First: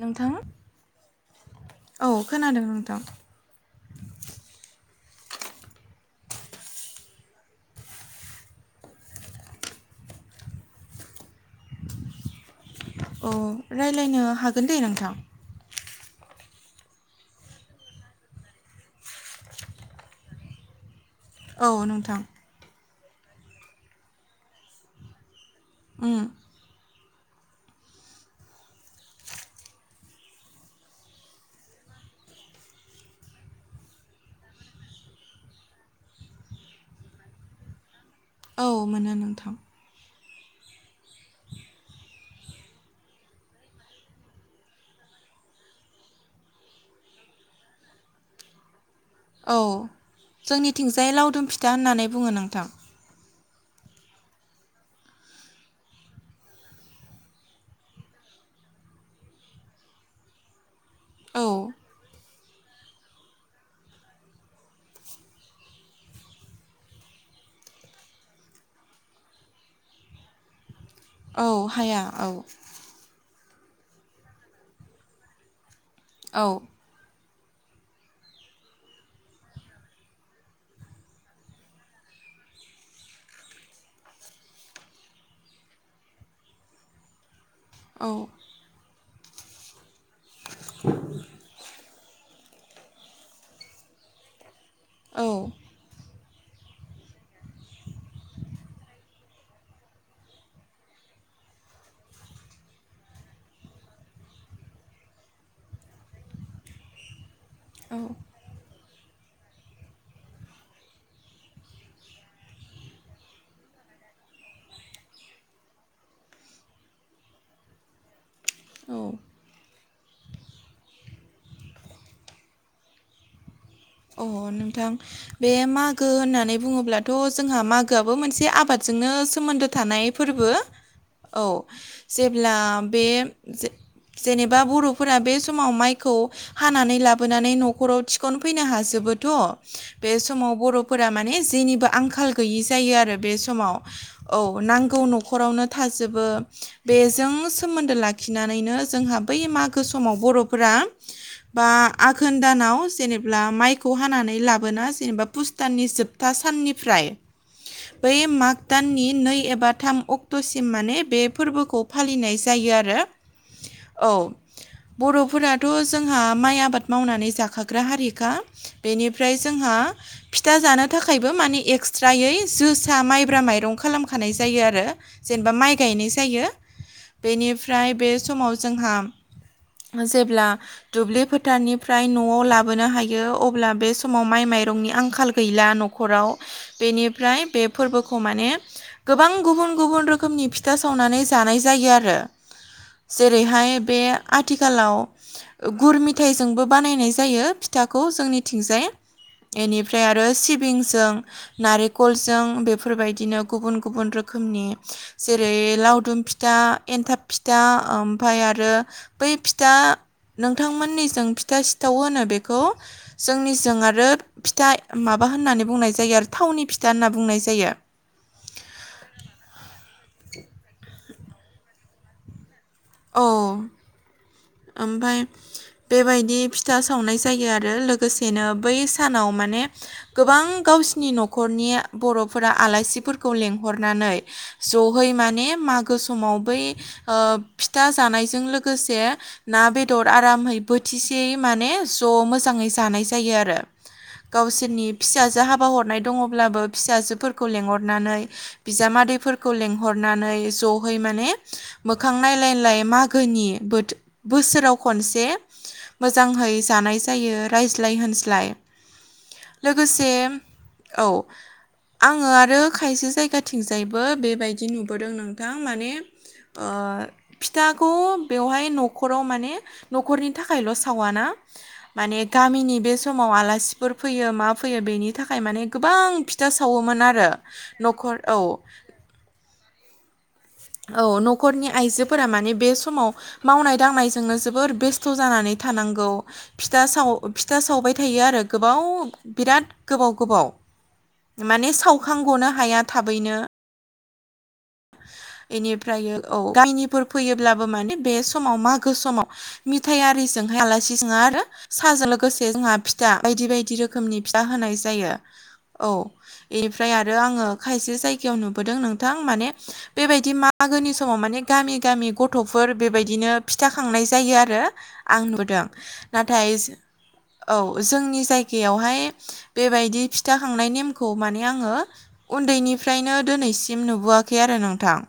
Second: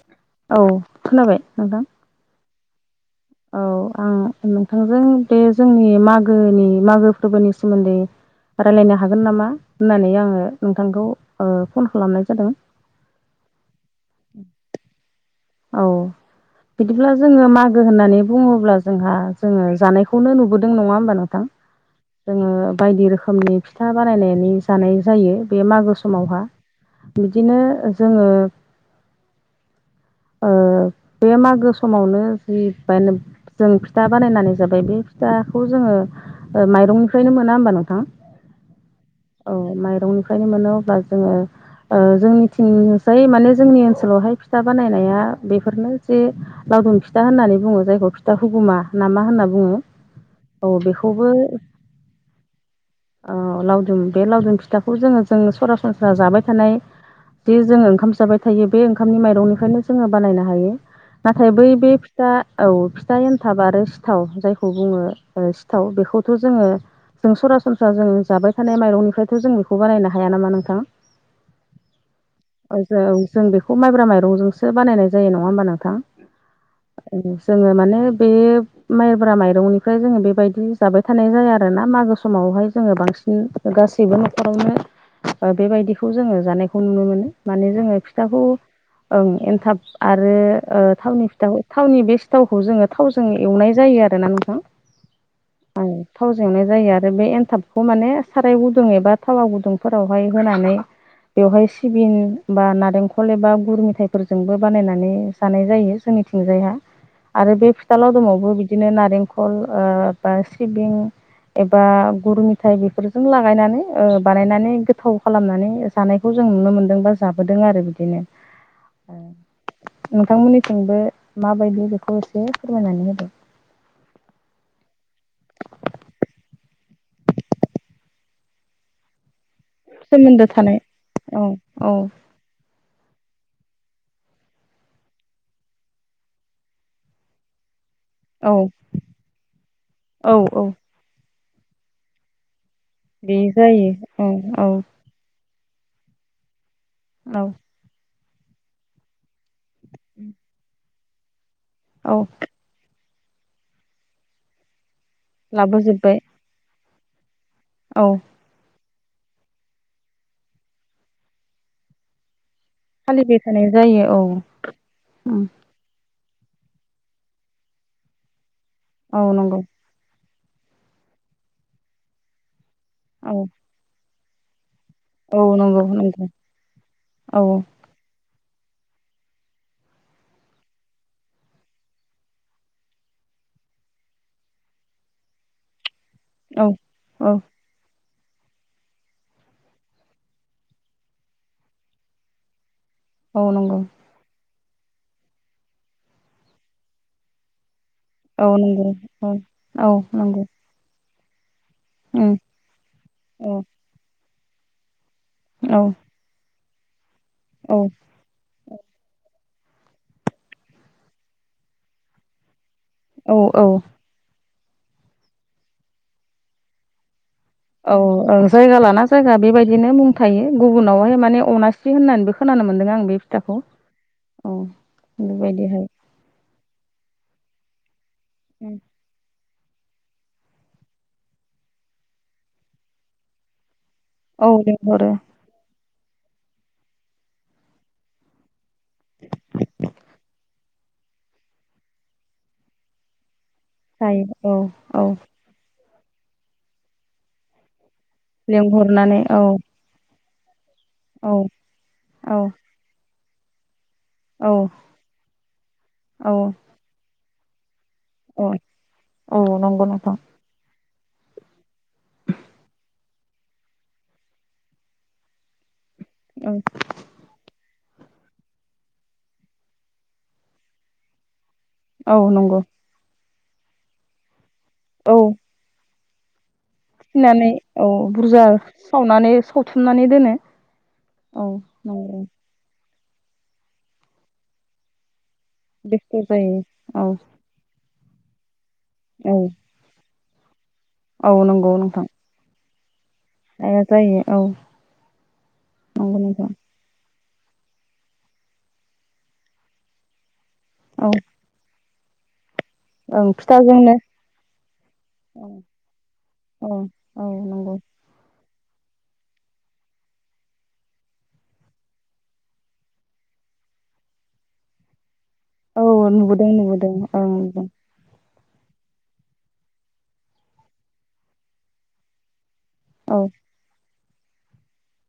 नोंथां औ खोनाबाय नोंथां? औ खोनादों नोंथां औ। आं नोंथांजों बे जोंनि मागोनि मागो फोरबोनि सोमोन्दै रायलायनो हागोन नामा होननानै आंङो नोंथांखौ ओ फन खालामनाय जादों। औ रायलायनो हागोन दे नोंथां। औ। बिदिब्ला जोङो मागो होननानै बुंङोब्ला जोंहा जोङो जानायखौनो नुबोदों नंङा होमबा? नोंथां औ नोंथां। जोङो बायदि रोखोमनि फिथा बानायनानै जानाय जायो बे मागो उम समावहा। बिदिनो जोङो ओ बे मागो समावनो जि जानो जों फिथा बानायनानै जाबाय बे फिथाखौ जोङो ओ माइरंनिफ्रायनो मोना होमबा नोंथां? औ मोनो नोंथां। फायनो मोनो अब्ला जोङो ओ जोंनिथिंसाय माने जोंनि ओनसोलावहाय फिथा बानायनाया बेफोरनो जे लावदुम फिथा होननानै बुंङो जायखौ फिथा हुगुमा नामा होनना औ बुङो? औ जोंनिथिंजाय बेखौबो लावदुम फिथा होननानै बुङो नोंथां औ लावदुम बे लावदुम फिथाखौ जोङो जों सरासनस्रा जाबाय थानाय जे जोङो ओंखाम जाबाय थायो बे ओंखामनि माइरंनिफ्रायनो जोङो बानायनो हायो औ नाथाय बै बे फिथा औ फिथा एन्थाब आरो सिथाव जायखौ बुंङो ओ सिथाव बेखौथ' जोङो जों सरासनस्रा जों जाबाय थानाय माइरंनिफ्रायथ' जों बेखौ बानायनो हाया नामा नोंथां? औ हाया औ। जों जों बेखौ माइब्रा माइरंजोंसो बानायनाय जायो नङा होमबा नोंथां? औ। ओं जोङो माने बे माइब्रा माइरंनिफ्राय जोङो बेबायदि जाबाय थानाय जाया आरो ना मा गो समावहाय जोङो बांसिन गासैबो न'खरावनो ओ बेबायदिखौ जोङो जानायखौ नुनो मोनो। माने जोङो औ फिथाखौ ओं एनथाब आरो ओ थावनि फिथाखौ थावनि बे सिथावखौ जोङो थावजों एवनाय जायो आरो ना नोंथां। औ। थावजों एवनाय जायो आरो बे एन्थाबखौ माने साराय गुदुं एबा थावा गुदुंफोरावहाय होनानै बेवहाय सिबिन बा नारेंखल एबा गुर मेथाइफोरजोंबो बानायनानै जानाय जायो जोंनिथिंजायहा आरो बे फिथा औ लावदुमावबो बिदिनो नारेंखल ओ बा सिबिं एबा गुर मथाइ बेफोरजों लागायनानै ओ बानायनानै गोथाव खालामनानै जानायखौ जों नुनो मोन्दों बा जाबोदों आरो बिदिनो। औ नोंथांमोननिथिंबो माबायदि बेखौ एसे फोरमायनानै होदो। अ नोंथां बे मागो होननानै बुंङोब्लाथ' जोंहा मागोआबो मोनसे आबादजोंनो सोमोन्दो थानाय सोमोन्दो फोरबो थानाय औ जेब्ला बे जे-जेनेबा बर'फोरा बे समाव माइखौ हानानै लाबोनानै न' खराव थिखन औ फैनो हाजोबोथ' बे औ समाव औ बर'फोरा माने जेनिबो आंखाल गैयि जायो आरो बे समाव औ नांगौ न'खरावनो थाजोबो। बेजों औ सोमोन्दो लाखिनानैनो जोंहा बै मागो समाव बर'फोरा बा औ आघोन दानाव जेनेबा माइखौ हानानै लाबोना जेनेबा पुस दाननि लाबोजोब्बाय जोबथा साननिफ्राय औ बै माग दाननि नै एबा थाम अक्ट'सिम माने बे फोरबोखौ फालिनाय जायो आरो फालिबाय थानाय जायो औ औ बर'फोराथ' जों जोंहा माइ आबाद मावनानै जाखाग्रा हारिखा औ बेनिफ्राय नंगौ जोंहा फिथा जानो थाखायबो मानि एक्सट्रायै जोसा औ माइब्रा माइरं खालामखानाय जायो आरो औ जेनेबा माइ नंगौ गायनाय नंगौ जायो औ बेनिफ्राय बे समाव जोंहा जेब्ला दुब्लि फोथारनिफ्राय न'आव लाबोनो हायो यो अब्ला बे समाव माइ माइरंनि आंखाल गैला न'खराव औ औ बेनिफ्राय बे फोरबोखौ खौ माने गोबां गुबुन गुबुन रोखोमनि फिथा सावनानै जानाय जायो आरो औ नंगौ जेरैहाय बे आथिखालाव गुर मिथाइजोंबो बानायनाय जायो फि फिथाखौ औ नंगौ जोंनिथिंजाय औ औ इनिफ्राय आरो नंगौ सिबिंजों उम नारेकलजों बेफोरबायदिनो औ गुबुन गुबुन रोखोमनि जेरै औ लावदुम फिथा एन्थाब फिथा औ ओमफाय आरो बै फि था नोंथांमोननिजों फिथा सिथाव होनो बेखौ औ जोंनिजों औ आरो फिथा माबा होननानै बुंनाय जायो आरो थावनि फिथा होनना बुंनाय जायो। औ औ जायगा लाना जायगा बेबायदिनो मुं थायो गुबुनावहाय माने अनासि होननानैबो खोनानो मोनदों आं बे औ फिथाखौ औ ओमफाय बेबायदिहाय बेबायदि फिथा सावनाय जायो आरो लोगोसेनो बै सानाव माने गोबां गावसिनि नखरनि बर'फोरा आलासिफोरखौ लेंहर नानै औ जहै लिंहरो माने मागो समाव बै फिथा जानायजों लोगो से ना बेदर आरामै बोथिसेयै माने ज' मोजाङै जानाय जायो आरो जायो औ गावसोरनि औ फिसाजो हाबा हरनाय दङब्लाबो फिसाजोफोरखौ लेंहरनानै लिंहरनानै औ बिजामादैफोरखौ लेंहरनानै ज' है माने औ मोखां औ नायलायलाय मागोनि बोथ औ बोसोराव खनसे औ मोजांहै जानाय जायो। लाय होनज्लाय औ औ नंगौ लोगोसे नोंथां औ आङो आरो खायसे जायगाथिंजायबो बेबायदि नुबोदों नोंथां माने औ ओ फिथाखौ बेवहाय न'खराव माने न'खरनि थाखायल सावा ना औ माने नंगौ गामिनि बे समाव आलासिफोर फैयो मा फैयो बेनि औ थाखाय माने गोबां फिथा सावोमोन आरो फिनानै औ न'खर औ बुरजा सावनानै सावथुमनानै दोनो। औ न'खरनि आइजोफोरा माने बे समाव मावनाय दांनायजोंनो जोबोर बेस्थ जानानै थानांगौ बेस्थ' जायो फिथा औ साव फिथा सावबाय थायो आरो गोबाव औ बिराद गोबाव गोबाव औ माने नंगौ नोंथां सावखांगनो हाया। थाबैनो हाया जायो औ इनिफ्रायो नंगौ औ नोंथां गामिनि फोरबो फैयोब्लाबो माने बे समाव मागो समाव मिथायारिजोंहाय आलासि औ सोङा आरो साहाजों लोगोसे जोंहा फिथा ओं बायदि बायदि फिथाजोंनो रोखोमनि फिथा होनाय जायो। औ औ इनिफ्राय आरो औ आङो नंगौ खायसे जायगायाव नुबोदों नोंथां माने बेबायदि मागोनि समाव माने गामि गामि गथ'फोर बेबायदिनो फिथा खांनाय जायो आरो आं नुदों औ नाथाय नुबोदों नुबोदों ओं औ नुदों जोंनि जाय यावहाय बेबायदि फिथा खांनाय नेमखौ माने आङो उन्दैनि फ्रायनो औ दोनैसिम नुबोआखै आरो नोंथां।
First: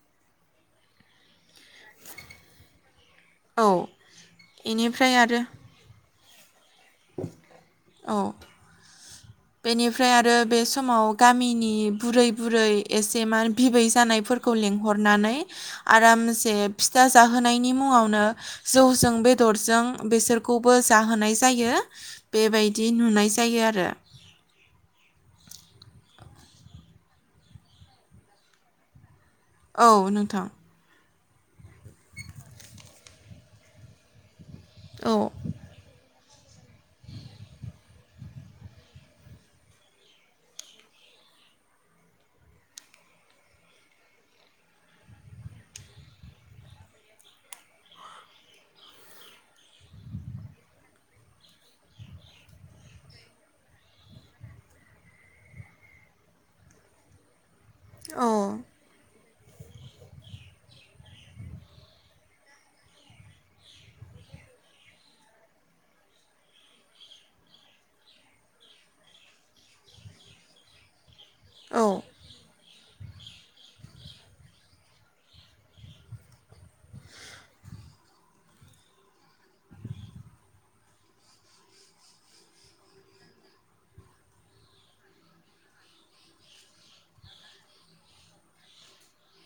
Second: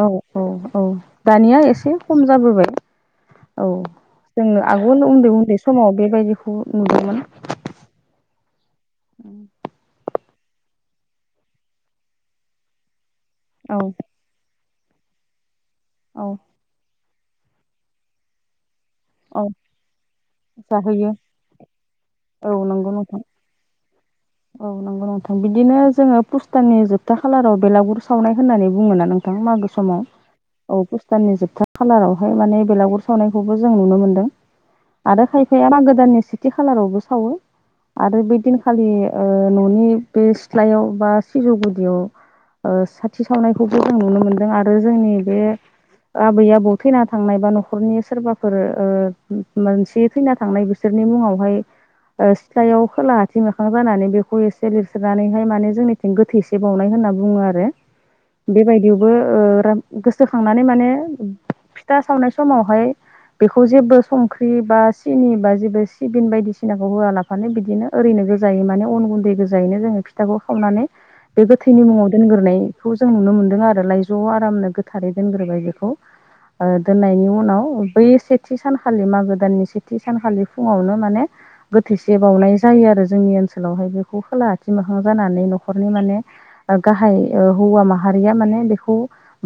औ औ औ दानिया एसे एसे खम जाबोबाय औ जोंङो आगोल बेनिफ्राय उन्दै आरो उन्दै समाव बेबायदि खौ नुदोंमोन। ओमफ्राय आरो बे समाव गामिनि बुरै बुरै एसे मा औ बिबै जानायफोरखौ लें हरनानै औ आरामसे फिथा जाहोनायनि मुङावनो जौजों औ बेदरजों बेसोरखौबो जाहोयो जाहोनाय जायो। औ बेबायदि नंगौ नोंथां नुनाय जायो आरो। औ नंगौ नोंथां। बिदिनो जोङो पुस दाननि जोबथा खालाराव बेलागुर सावनाय होननानै बुङो नोंथां नोंथां मागो औ समाव नोंथां औ दाननि जोबथा खालारावहाय माने बेलागुर सावनायखौबो जों नुनो मोन्दों। औ आरो खायफाया मागो दाननि सेथि खालारावबो सावो आरो बै दिनखालि ओ न'नि बे सिथ्लायाव बा सिजौ गुदियाव ओ साथि सावनायखौबो जों नुनो मोनदों आरो जोंनि बे आबै-आबौ थैना थांनाय बा न'खरनि सोरबाफोर ओ मानसि थैना थांनाय बिसोर मुंआवहाय ओ सिथ्लायाव खोलाहाथिं मोखां बोनानै बेखौ एसे लिरसनानैहाय माने जोंनिथिं गोथैसे बावनाय होनना बुङो आरो औ बेबायदिबो ओ गोसोखांनानै माने फिथा सावनाय समावहाय बेखौ जेबो संख्रि बा सिनि बा जेबो सिबिन बायदिसिनाखौ होआलाफानो बिदिनो ओरैनो गो जायै माने अन गुन्दै गोजायैनो जोङो फिथाखौ खावनानै बे गोथैनि औ मुङाव दोनग्रोनाय बेखौ जों नुनो मोन्दों आरो लायज'आव आरामनो गोथारै दोनग्रोबाय बेखौ ओ दोननायनि उनाव बै सेथि सानखालि मागो दाननि सेथि सानखालि फुङावनो माने गोथै सि बावनाय जायो आरो। जोंनि ओनसोलावहाय बेखौ खोला आथिं मोखां जानानै न'खरनि माने गाहाय ओ हौवा माहा यारिया माने बेखौ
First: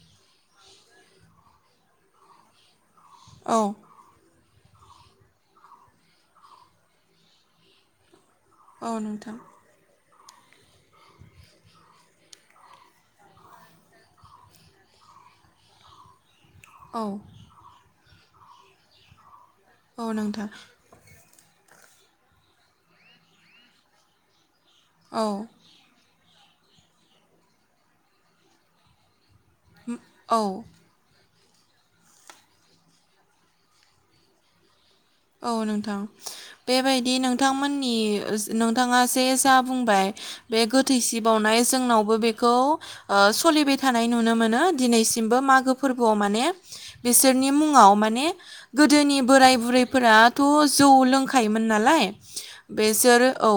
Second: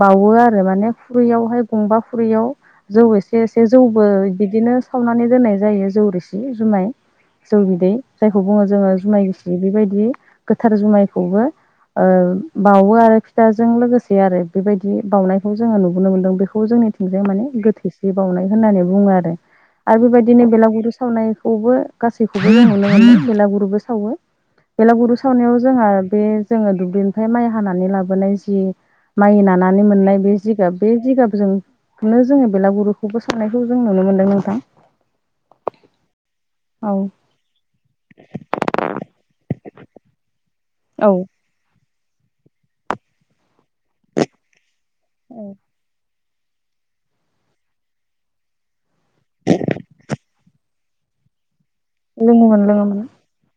बावो आरो माने खुरैयावहाय गंबा खुरैयाव जौ एसे औ एसे जौबो बिदिनो सावनानै दोननाय जायो जौ रिसि जुमाय जौ बिदै जायखौ बुङो औ जोङो जुमाय नोंथां गिसि बेबायदि गोथार जुमायखौबो ओ बावो आरो फिथाजों लोगोसे आरो बेबायदि बावनायखौ जोङो नुबोनो मोनदों। बेखौ खौ औ जोंनिथिंजाय माने गोथै सि बावउनाय होननानै बुङो आरो। आरो औ बेबायदिनो नोंथां बेलागुरि सावनाय -अबो गासैखौबो सावनो हो मेलागुरुबो सावो बेलागुरु औ सावनायाव जोंहा बे जोङो दुब्लिनिफ्राय माइ हानानै लाबोनाय जि माइ नानानै मोननाय बे औ जिगाब बे जिगाब जोंनो जोङो बेलागुरुखौबो सावनायखौ जों नुनो मोनदों नोंथां औ नोंथां औ बेबायदि नोंथांमोननि नोंथाङा जे जा बुंबाय बे औ गोथैसि बावनाय जोंनावबो बेखौ सोलिबाय थानाय नुनो मोनो दिनैसिमबो मागो फोरबोआव [unintelligible] ने बिसोरनि मुङाव माने गोदोनि बोराइ बुरै फोराथ' जौ लोंखायोमोन नालाय लोङोमोन लोङोमोन बेसोर औ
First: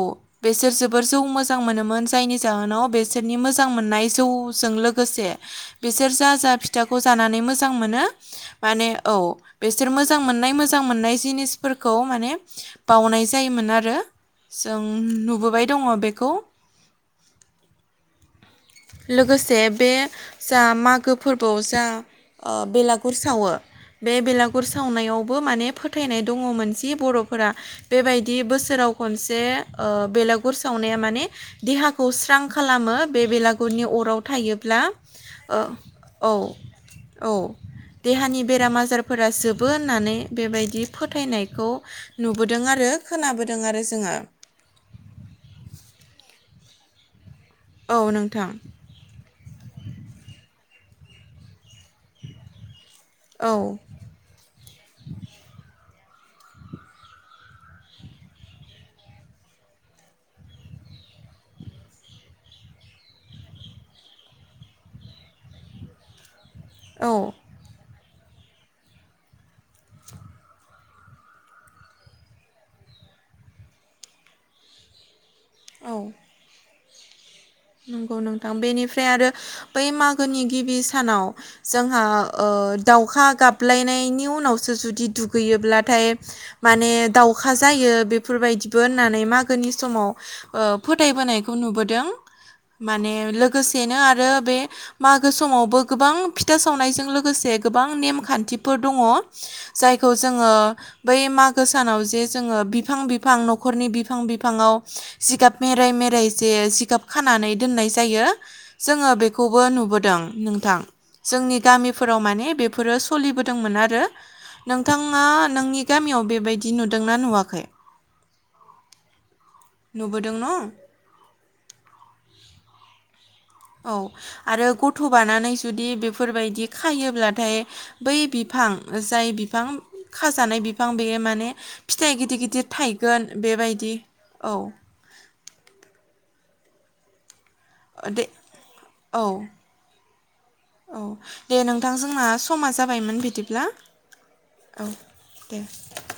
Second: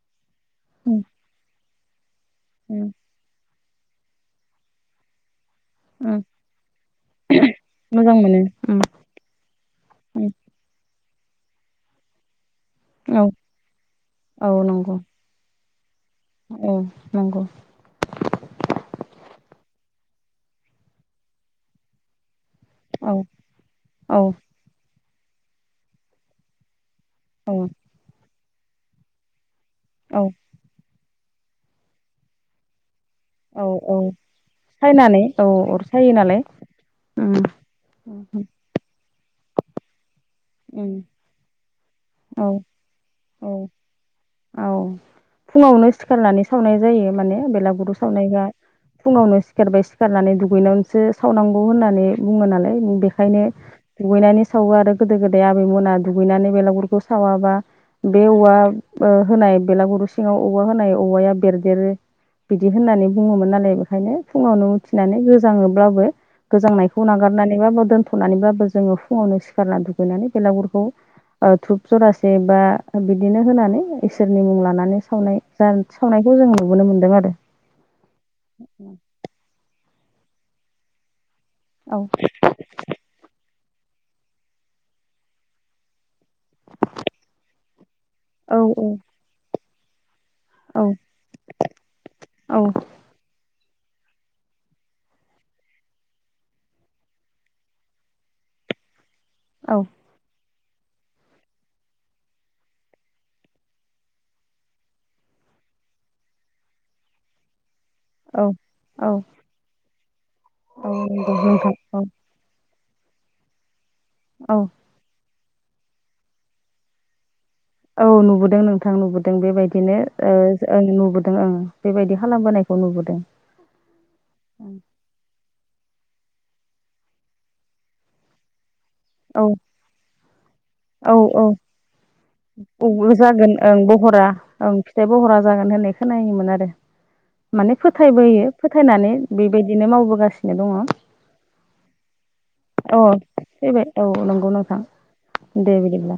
बेसोर जोबोर जौ मोजां मोनोमोन जायनि उम जाहोनाव बेसोरनि मोजां मोननाय जौजों लोगोसे बिसोर उम जा जा फिथाखौ जानानै मोजां मोनो माने औ बिसोर मोजां मोन नाय मोजां मोननाय जिनिसफोरखौ माने बावनाय औ जायोमोन आरो औ जों नंगौ नुबोबाय दङ बे औ नंगौ। लोगोसे बे जा मागो फोरबोआव जा ओ बेलागुर औ सावो बे औ बेलागुर सावनायावबो माने फोथायनाय दङ मोन जि बर'फोरा औ बेबायदि बोसोराव खनसे औ बेलागुर सावनाया माने देहाखौ स्रां खालामो बे औ बेलागुरनि औ अराव थायोब्ला। सायनानै औ अर सायो औ नालाय औ। उम देहानि बेराम आजारफोरा जोबो होननानै बेबायदि उम फोथायनायखौ औ नुबोदों आरो औ खोनाबोदों आरो जोङो। औ फुङावनो सिखारना। सावनाय जायो माने बेलागुरु औ सावनायबा नोंथां फुङावनो सिखारबाय सिखारनानै दुगैनानै। सो सावनांगौ होननानै बुङो नालाय बेखायनो औ दुगैनानै सावो आरो। गोदो-गोदाय आबैमोना दुगैनानै बेलागुरखौ सावाबा। बे औवा ओ होनाय बेलागुरनि सिङाव औवा होनाय औवाया बेरदेरो। बिदि होननानै बुङोमोन नालाय बेखायनो फुङावनो उथिनानै गोजाङोब्लाबो। गोजांनायखौ औ नागारनानैबाबो, दोनथ'नानैबाबो जोङो फुङावनो सिखारना दुगैनानै बेलागुरखौ। ओ धुप जरासे बा बिदिनो होनानै इसोरनि मुं लानानै सावनाय। जान औ सावनायखौ जों नुबोनो मोन्दों आरो। नंगौ नोंथां बेनिफ्राय आरो बै मागोनि गिबि सानाव। औ जोंहा ओ दाउखा गाबलायनायनि उनावसो जुदि दुगैयोब्लाथाय। माने दाउखा जायो औ बेफोरबायदिबो औ होननानै मागोनि समाव। ओ औ फोथायबोनायखौ नुबोदों माने। लोगोसेनो आरो बे मागो समावबो गोबां फिथा सावनायजों लोगोसे गोबां नेमखान्थि। खान्थिफोर दङ' औ जायखौ जोङो। बै मागो सानाव जे जोङो बिफां-बिफां न'खरनि बिफां-बिफांआव जिगाब मेेर। मेराय-मेराय जे जिगाब खानानै। दोननाय जायो औ जोङो बेखौबो नुबोदों नोंथां। औ नंगौ जोंनि नोंथां औ गामिफोराव माने बेफ। बेफोरो सलिबोदोंमोन आरो। औ नोंथाङा नोंनि गामियाव बेबायदि नुदोंना नुवाखै? औ नुबोदों नोंथां नुबोदों बेबायदिनो ओ नुबोदों न' ओं नुबोदों ओं। बेबायदि खालामबोनायखौ नुबोदों। औ आरो औ गथ' बानानै जुदि बे‌। फोरबायदि खायोब्लाथाय बै बिफां। जाय औ बिफां खाजानाय बिफां औ बेयो माने फिथाइ गिदिर-गिदिर। [unintelligible] जागोन ओं बहरा औ ओं फिथाइ बहरा जागोन होननाय खोनायोमोन आरो। माने दे फोथायबोयो फोथायनानै औ बेबायदिनो मावबोगासिनो। दङ' औ दे नोंथां जोंना समा अ! जाबायमोन बिदिब्ला फैबाय औ नंगौ नोंथां। औ दे बिदिब्ला।